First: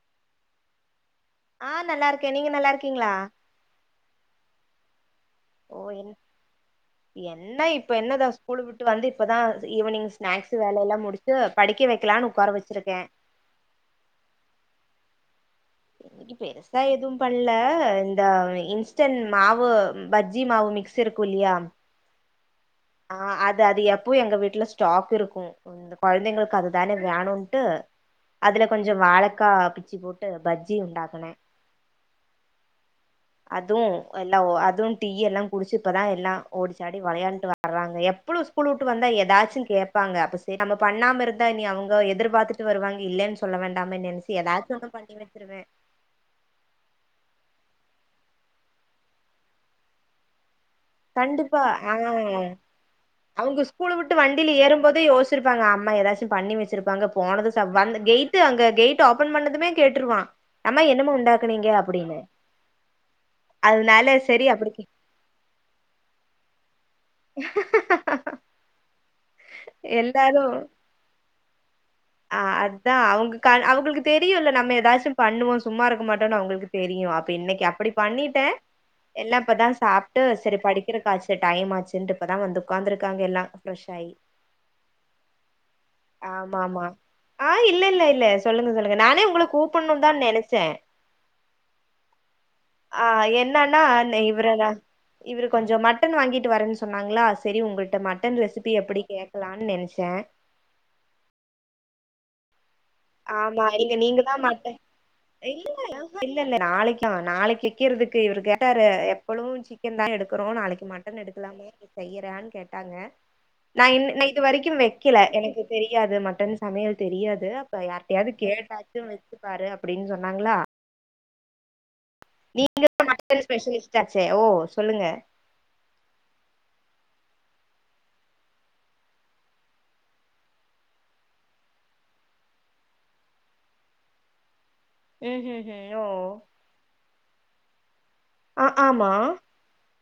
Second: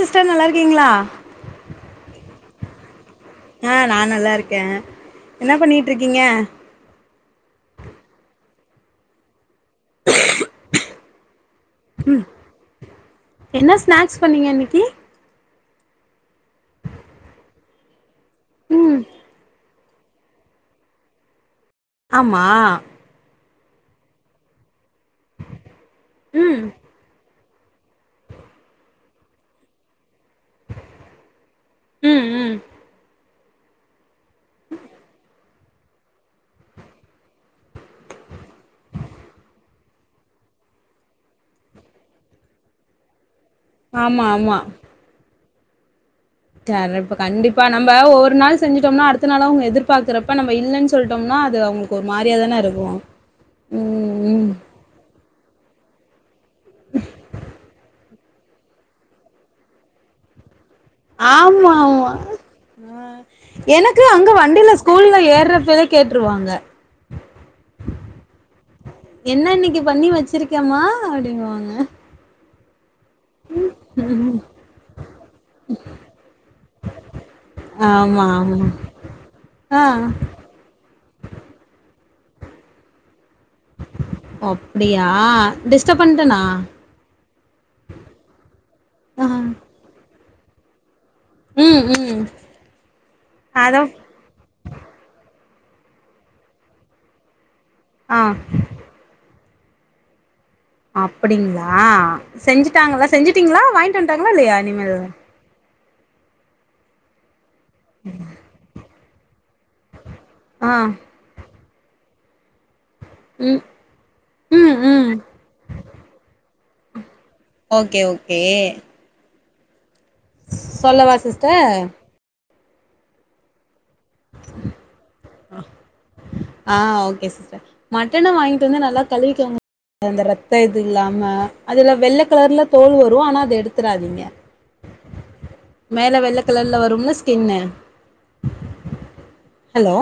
sister நல்லா இருக்கீங்களா ஆ நல்லா இருக்கே நீங் நல்லா இருக்கீங்களா ஆ நா நல்லா இருக்கே என்ன ஓ பண்ணிட்டு என் இருக்கீங்க என்ன இப்ப என்ன தே ஸ்கூல் விட்டு வந்து இப்பதா ஈவினிங் ஸ்நாக்ஸ் வேலைலா முடிச் து படிக்க வைக்கலான் உக்கார வச்சிருக்கே என்ன ஸ்நாக்ஸ் பண்ணீங்க இன்னிக்கி இன்னிக்கி பெருசா எதுவூ பண்ணல இந்த ம் இன்ஸ்டன் மாவு பஜ்ஜி மாவு மிக்ஸ் இருக்கூ இல்லியா ஆமா ஆ அது அது எப்பவூ எங்க வீட்டுல ஸ்டாக் இருக்கூ இந்த குழந்தைங்களுக்கு ம் அதுதானே வேணும்ட்டு அதுல கொஞ்சொ வாழக்கா பிச்சு போட் பஜ்ஜி உண்டாக்கனே ம் ம் அதூம் எல்லா வே அதுவூ டீ எல்லா குடிச்சு இப்பதா எல்லா ஓடிச்சாடி விளையாண்டு வா வர்றாங்க எப்பலூ ஸ்கூல் விட்டு வந்தா ஏதாச்சும் கேப்பாங்க சேரி நம்ம பண்ணாம இருந்தா இனி அவங்க எதிர்பாத்துட்டு விட்டு வருவாங்க இல்லென்னு சொல்ல வேண்டாமே ஆமா நெனைச்சு ஆமா ஏதாச்சு ஒன்னு பண்ணி வச்சிருவே தரப்ப கண்டிப்பா நம்ம ஒரு நாள் செஞ்சிட்டோம்னா அடுத்த நாள் அவங்க எதிர்பாக்கறப்ப நம்ம இல்லன்னு சொல்லிட்டோம்னா அது கண்டிப்பா அவங்களுக்கு ஒரு மாரியா அஹ் தான இருக்கு அவங்க ஸ்கூல் விட்டு ம் ம் வண்டியில ஏறும்போதே யோஸ் ச்சிருப்பாங்க அம்மா ஏதாச்சு பண்ணி வச்சிருப்பாங்க போனது சாப் வந்து கேட் ட்டு அங்க கேட் ஓபன் பண்ணதுமே கேட்டுருவா அம்மா என்னமா ஆமா உண்டாக்குனீங்க ஆமா அப்படீனூ ஆ அதனால சேரி அப்படி ப்ப ஏறப்பவே கேட்டுருவாங்க என்ன இன்னிக்கு பண்ணி எல்லாரு வச்சிருக்கமா அப்படிங்குவாங்க ஆ அத்தா அவூங்க கா அவங்களுக்கு தெரியூல்ல நம்ம ஏதாச்சூ பண்ணுவோ சும்மா இருக்க மாட்டோன்னு அவுங்களுக்கு தெரியூ அப்பிடி இன்னிக்கி அப்படி ஆமா பண்ணிட்டேன் ஆமா எல்லா இப்பதா ஆ சாப்ட்டு சேரி படிக்கிறதுக்காச்சு டைம் ஆச்சுன்ட்டு இப்பதா வந்து உக்காந்துருக்காங்க எல்லா ஃப்ரெஷ் ஆயி அப்படியா டிஸ்டர்ப் பண்ட்டேண்ணா ஆஹ் இல்ல இல்ல இல்ல சொல்லுங்க சொல்லுங்க நானே உங்களுக்கு கூப்பட்ணூ தா நெனைச்சென் ம் ம் ஆ அதா என்னன்னா நா இவரதா இவரு கொஞ்சொ மட்டன் வாங்கிட்டு வரேன்னு சொன்னாங்களா சேரி உங்கள்ட ஆ மட்டன் ரெசிபி ப்பி எப்படி கேக்கலான்னு நெனைச்சே அப்டிங்களா செஞ்சுட்டாங்களா செஞ்சுட்டீங்களா வாங்கிட்டு வந்ட்டாங்களா இல்லயா இனிமேல் இ இல்ல இல்ல இல்ல இல்ல நாளைக்குதா நாளைக்கி வைக்கிறதுக்கு இவரு கேட்டாரு எப்பளும்ச்சு சிக்கன் தா எடுக்கிறோ ஆ நாளைக்கு மட்டன் எடுக்கலாமே செய்யறோன்னு கோட்டாங்க ம் நா இன் இது வரைக்கூ ம் ம் வைக்கல எனக்கு தெரியாது மட்டன் சமையல் தெரியாது ஓகே யார்டயாது ஓகே கேட்டாச்சு வச்சு பாரு அப்டின்னு சொன்னாங்களா சொல்லவா சிஸ்டர் நீங்க தா மட் ஸ்பெஷலிஸ்ட் ஆச்சே ஓ சொல்லுங்க ஆ ஓகே சிஷ்டர் மட்டன வாங்கிட்டு வந்து நல்லா கழுவிக்கோங்க அந்த ரத்த இது இல்லாம அதுல வெள்ள கலர்ல தோல் வரூ ஆனா அத எடுத்துடாதீங்க ம் ம் ம் ஓ மேல வெள்ள கலர்ல வரும்ல ஸ்கின்னு அ ஆமா ஹலோ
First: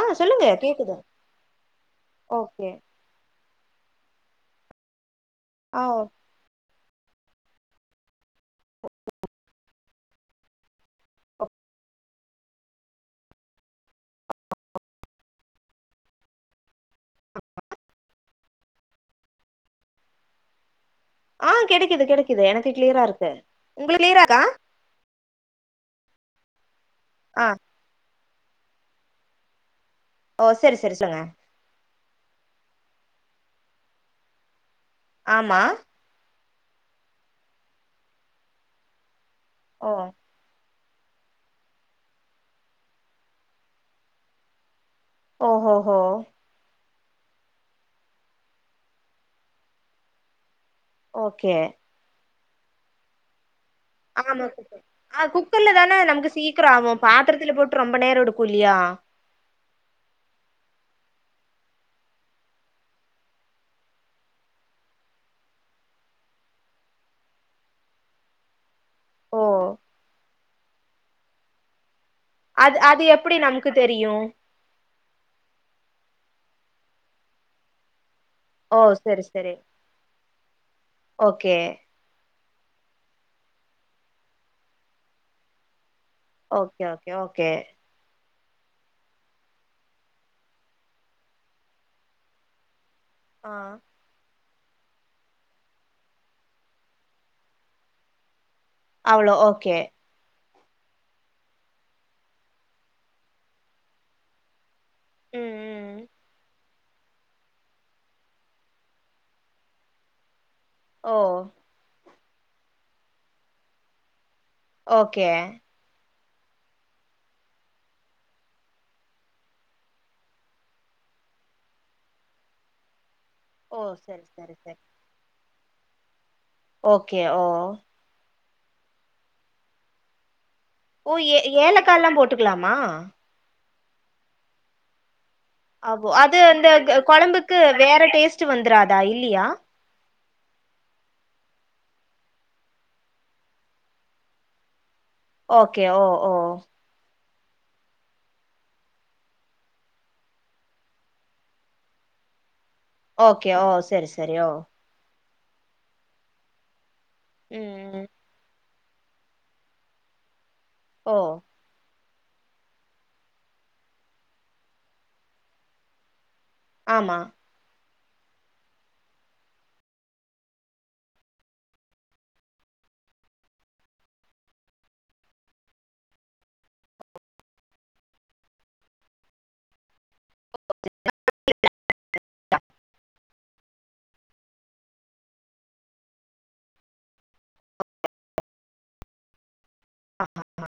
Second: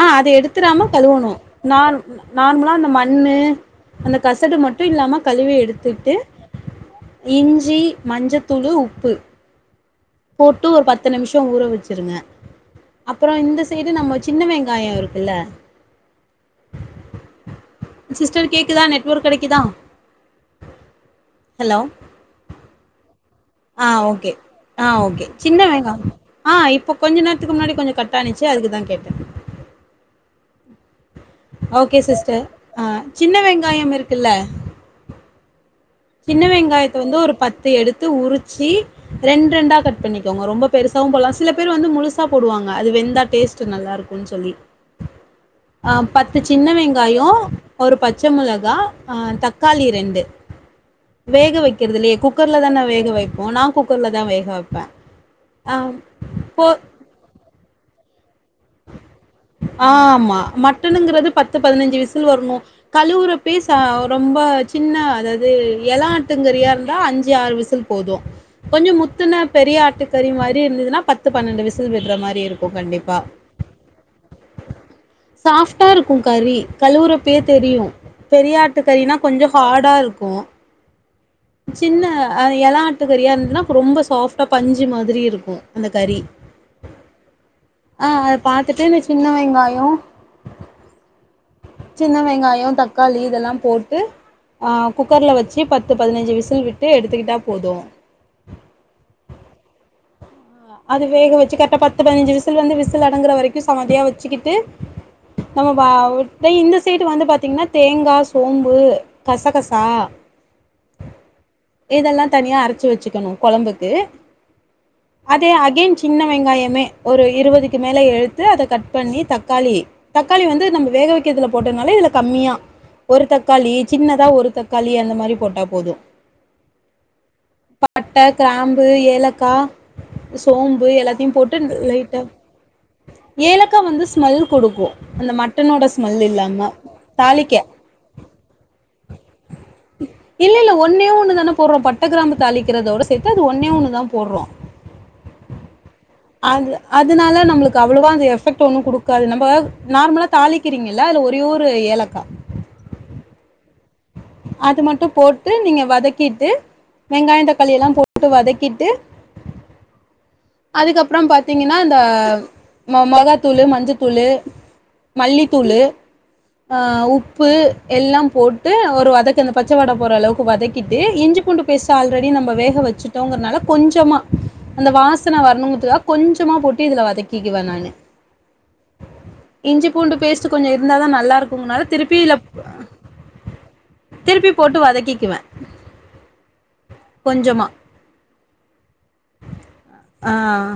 ஆ அத சொல்லுங்க எடுத்துராம கேக்குது கழுவணோ நா ஓகே நார்மலா அந்த மட் ண்ணு அந்த கசடு மட்டு இல்லாம கழுவி ஆ ஓ எடுத்துட்டு இஞ்சி மஞ்சத்தூளு உப்பு போட்டு ஒரு பத்து நிமிஷ ஊற வச்சிருங்க அப்பறோ இந்த சைடு நம்ம சின்ன வெங்காய இருக்குல்ல [unintelligible] சிஸ்டர் கேக்கு தா நெட்ஒர்க் கெடைக்குதா ஆ ஹலோ கிடக்கிது கிடக்கிது எனக்கு க்ளியரா இருக்கு ஆ உங்களுக்கு கிளியரா ஓகே இருக்கா ஆ ஓகே சின்ன வெங்கா ஆ இப்போ கொஞ்ச ஆ நேரத்துக்கு முன்னாடி கொஞ்ச கட் டாணிச்சு அதுக்குதா கேட்ட ஓ சரி சரி சொல்லங்க ஓகே ஆ சின்ன வெங்காயம் இருக்குல்ல ஆமா சின்ன வெங்காயத்த வந்து ஒரு பத்து எடுத்து உரிச்சு ரெண்ட்ரெண்டா ஓ கட் பண்ணி க்கோங்க ரொம்ப பெருசாவு போலா சில பேர் வந்து முழுசா போடுவாங்க அது வெந்தா டேஸ்ட்டு நல்லா இருக்குன் சொல்லி ஆ ஓஹோஹோ பத் து சின்ன வெங்காயோ ஒரு பச்ச மொளகா ஆ தக்காளி ரெண்டு ஓகே வேக வக்கிறதுலே குக்கர்ல தான வேக வைப்போ நா குக் ஆமா சிஸ்டர் ஆ குக்கர்ல தான நமக்கு போ சீக்ரோ ஆவு பாத்துரத்துல போட்டு ரொம்ப நேர எடுக்கு இல்லையா ஆமா மட்டனுங்குறது பத்து பதினஞ்சு விசில் வர்ணு கழுவுரப்பே ச ரொம்ப சின்ன அதாது எல ஆட்ங்கறியா இருந்தா அஞ்சு ஆறு விசில் போது கொஞ்சோ ஓ முத்துன பெரிய ஆட்டுக்கறி மாரி இருந்ததுன்னா பத்து பன்னெண்டு விசில் விட்ற மாரி அத் அது எப்டி நமக்கு தெரியு சாஃப்டா இருக்கு கறி கழுவுறப்பயே தெரியு பெரிய ஓ ஆட்டு கறினா செரி கொஞ்சோ செரி ஹாட்டா இருக்கு ஓகே சின்ன ஆ எல ஆட்டு கறியா இருந்துதுன்னா ரொம்ப சாஃப்ட்டா பஞ்சு மாதிரி இருக்கு அந்த கறி ஓகே ஓகே ஓகே ஆ அத பாத்துட்டு இந்த சின்ன வெங்காயோ சின்ன வெங்காயோ தக்காளி இதெல்லா ஆ போட்டு ஆ குக்கர்ல வச்சு பத்து பதினஞ்சு விசில் விட்டு எடுத்துக்கிட்டா போது அவ்ளோ ஓகே அது வேக வச்சு கரெட்டா பத்து பதினஞ்சு விசல் வந்து விசில் அடங்குற வரைக்கு சமதியா வச்சுக்கிட்டு ம் நம்ம வா ம் இந்த சைடு வந்து பாத்தீங்கன்னா தேங்கா சோம்பு கசகசா ஓ இதெல்லா தனியா அரச்சு வச்சுக்கணு கொழம்புக்கு ஓகே அதே அகேன் சின்ன வெங்காயமே ஒரு இருவதுக்கு மேல எழுத்து அத கட் பண்ணி தக்காளி தக்காளி வந்து நம்ம வேக வக்கிறதுல போட்டனால இதுல கம்மியா ஒரு தக் காளி ஓ செரி சின்னதா ஒரு செரி செரி தக்காளி அந்த மாரி போட்டா போது ஓகே ஓ பட்ட கிராம்பு ஏலக்கா சோம்பு ஓ எல்லாத்தையு ஏ போட்டு ஏலக்கால்லா லைட்டா போட்டுக்கலாமா ஏலக்கா வந்து ஸ்மெல் குடுக்கு அந்த மட் ஆகு அது அந்த க கொழம்புக்கு வேற டேஸ்ட்டு வந்துராதா இல்லியா இல்ல இல்ல ஒன்னே ஒண்ணு தான போட்றோ பட்ட கிராம்பு தாளிக்றதோட சேத்து அது ஒன்னே ஒண்ணுதா போட்றோ ஓகே ஓ ஓ அது அதுனால நம்மளுக்கு அவ்ளோவா அந்த எஃபெக்ட் ஒன்னு குடுக்காது நம்ப நார்மலா தாளிக்கிறீங்க ல அதுல ஒரே ஒரு ஏலக்கா ஓகே ஓ சரி ச அது மட்டு போட்டு நீங்க வதக்கிட்டு வெங்காய ம் தக்காளி எல்லா ம் போட்டு வதக்கிட்டு ஓ அதுக்கப்றம் பாத்தீங்கன்னா இந்த மா மொளகாத்தூளு மஞ்சத்தூளு மல்லித்தூளு ஆ ஆமா உப்பு எல்லாம் போட் ட்டு ஒரு வதக்கந பச்ச வாட போற அளவுக்கு வதக்கிட்டு இஞ்சி பூண்டு பேஸ்ட் ஆல்ரெடி நம்ம வேக வச்சு டோங்கறனால கொஞ்சமா அந்த வாசன வரணுங்கறதுக்கா கொஞ்சமா போட்டு இதுல வதக்கிக்குவே நானு இஞ்சி பூண்டு பேஸ்ட்டு கொஞ்ச இருந்தாதா நல்லா இருக்குனால திருப்பி லப் திருப்பி போட்டு வதக்கிக்குவே கொஞ்சமா அஆ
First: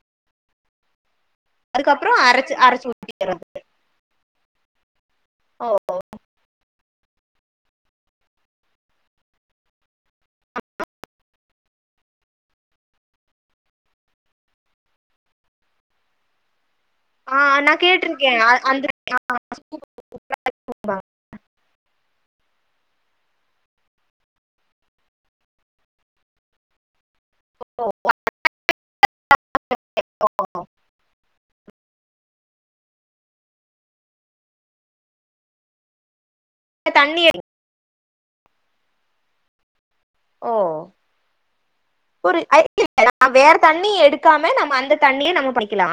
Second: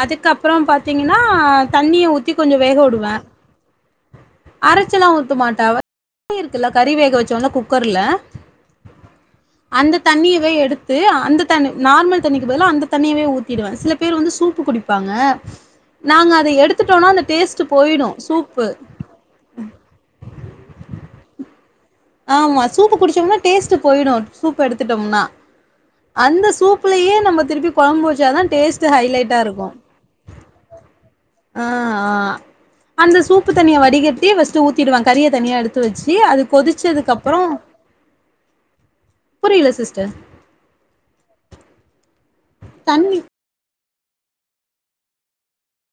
அதுக்கப்றோ பாத்தீங்கின்னா தண்ணிய அதுக்கப்புறோ ஊத்தி அரச்சு கொஞ்சு வேஹ அரச்சு வுடுவே ஊத்திக்கிறது அரைச்சலா ஊத்து மாட்டே ஓ அவ ஏ இருக்குல்ல கறி வேக வச்சோன குக்கர்ல அந்த தண்ணியவே எடுத்து அந்த தண்ணி நார்மல் தண்ணிக்கு பதிலா அந்த தண்ணியவே ஊத்திடுவே சிலப் பேர் வந்து சூப்பு குடிப்பாங்க நாங் அது எடுத்துட்டோனா அந்த டேஸ்ட்டு போய்டு சூப்பு அ அ ஆமா சூப்பு குடிச்சோம்னா டேஸ்ட்டு போய்டு சூப் எடுத்துட்டொம்னா அந்த சூப்லயே நம்ம திருப்பி கொழம்பு வச்சாதா டேஸ்ட்டு ஹைலைட்டா இருக்கு ஆ ஆ அந்த சூப்பு தண்ணிய வடிகட்டி ஃபஸ்ட்டு ஊத்திடுவே கறிய தனியா எடுத்து வச்சி அது கொதிச் தண்ணி ச்சதுக்கப்றோ புரில சிஸ்ட ஓ ஒரு ஐ தண்ணி வேற் தண்ணிய எடுக்காம நம்ம அந்த தண்ணியே நம்ம புடிக்கலா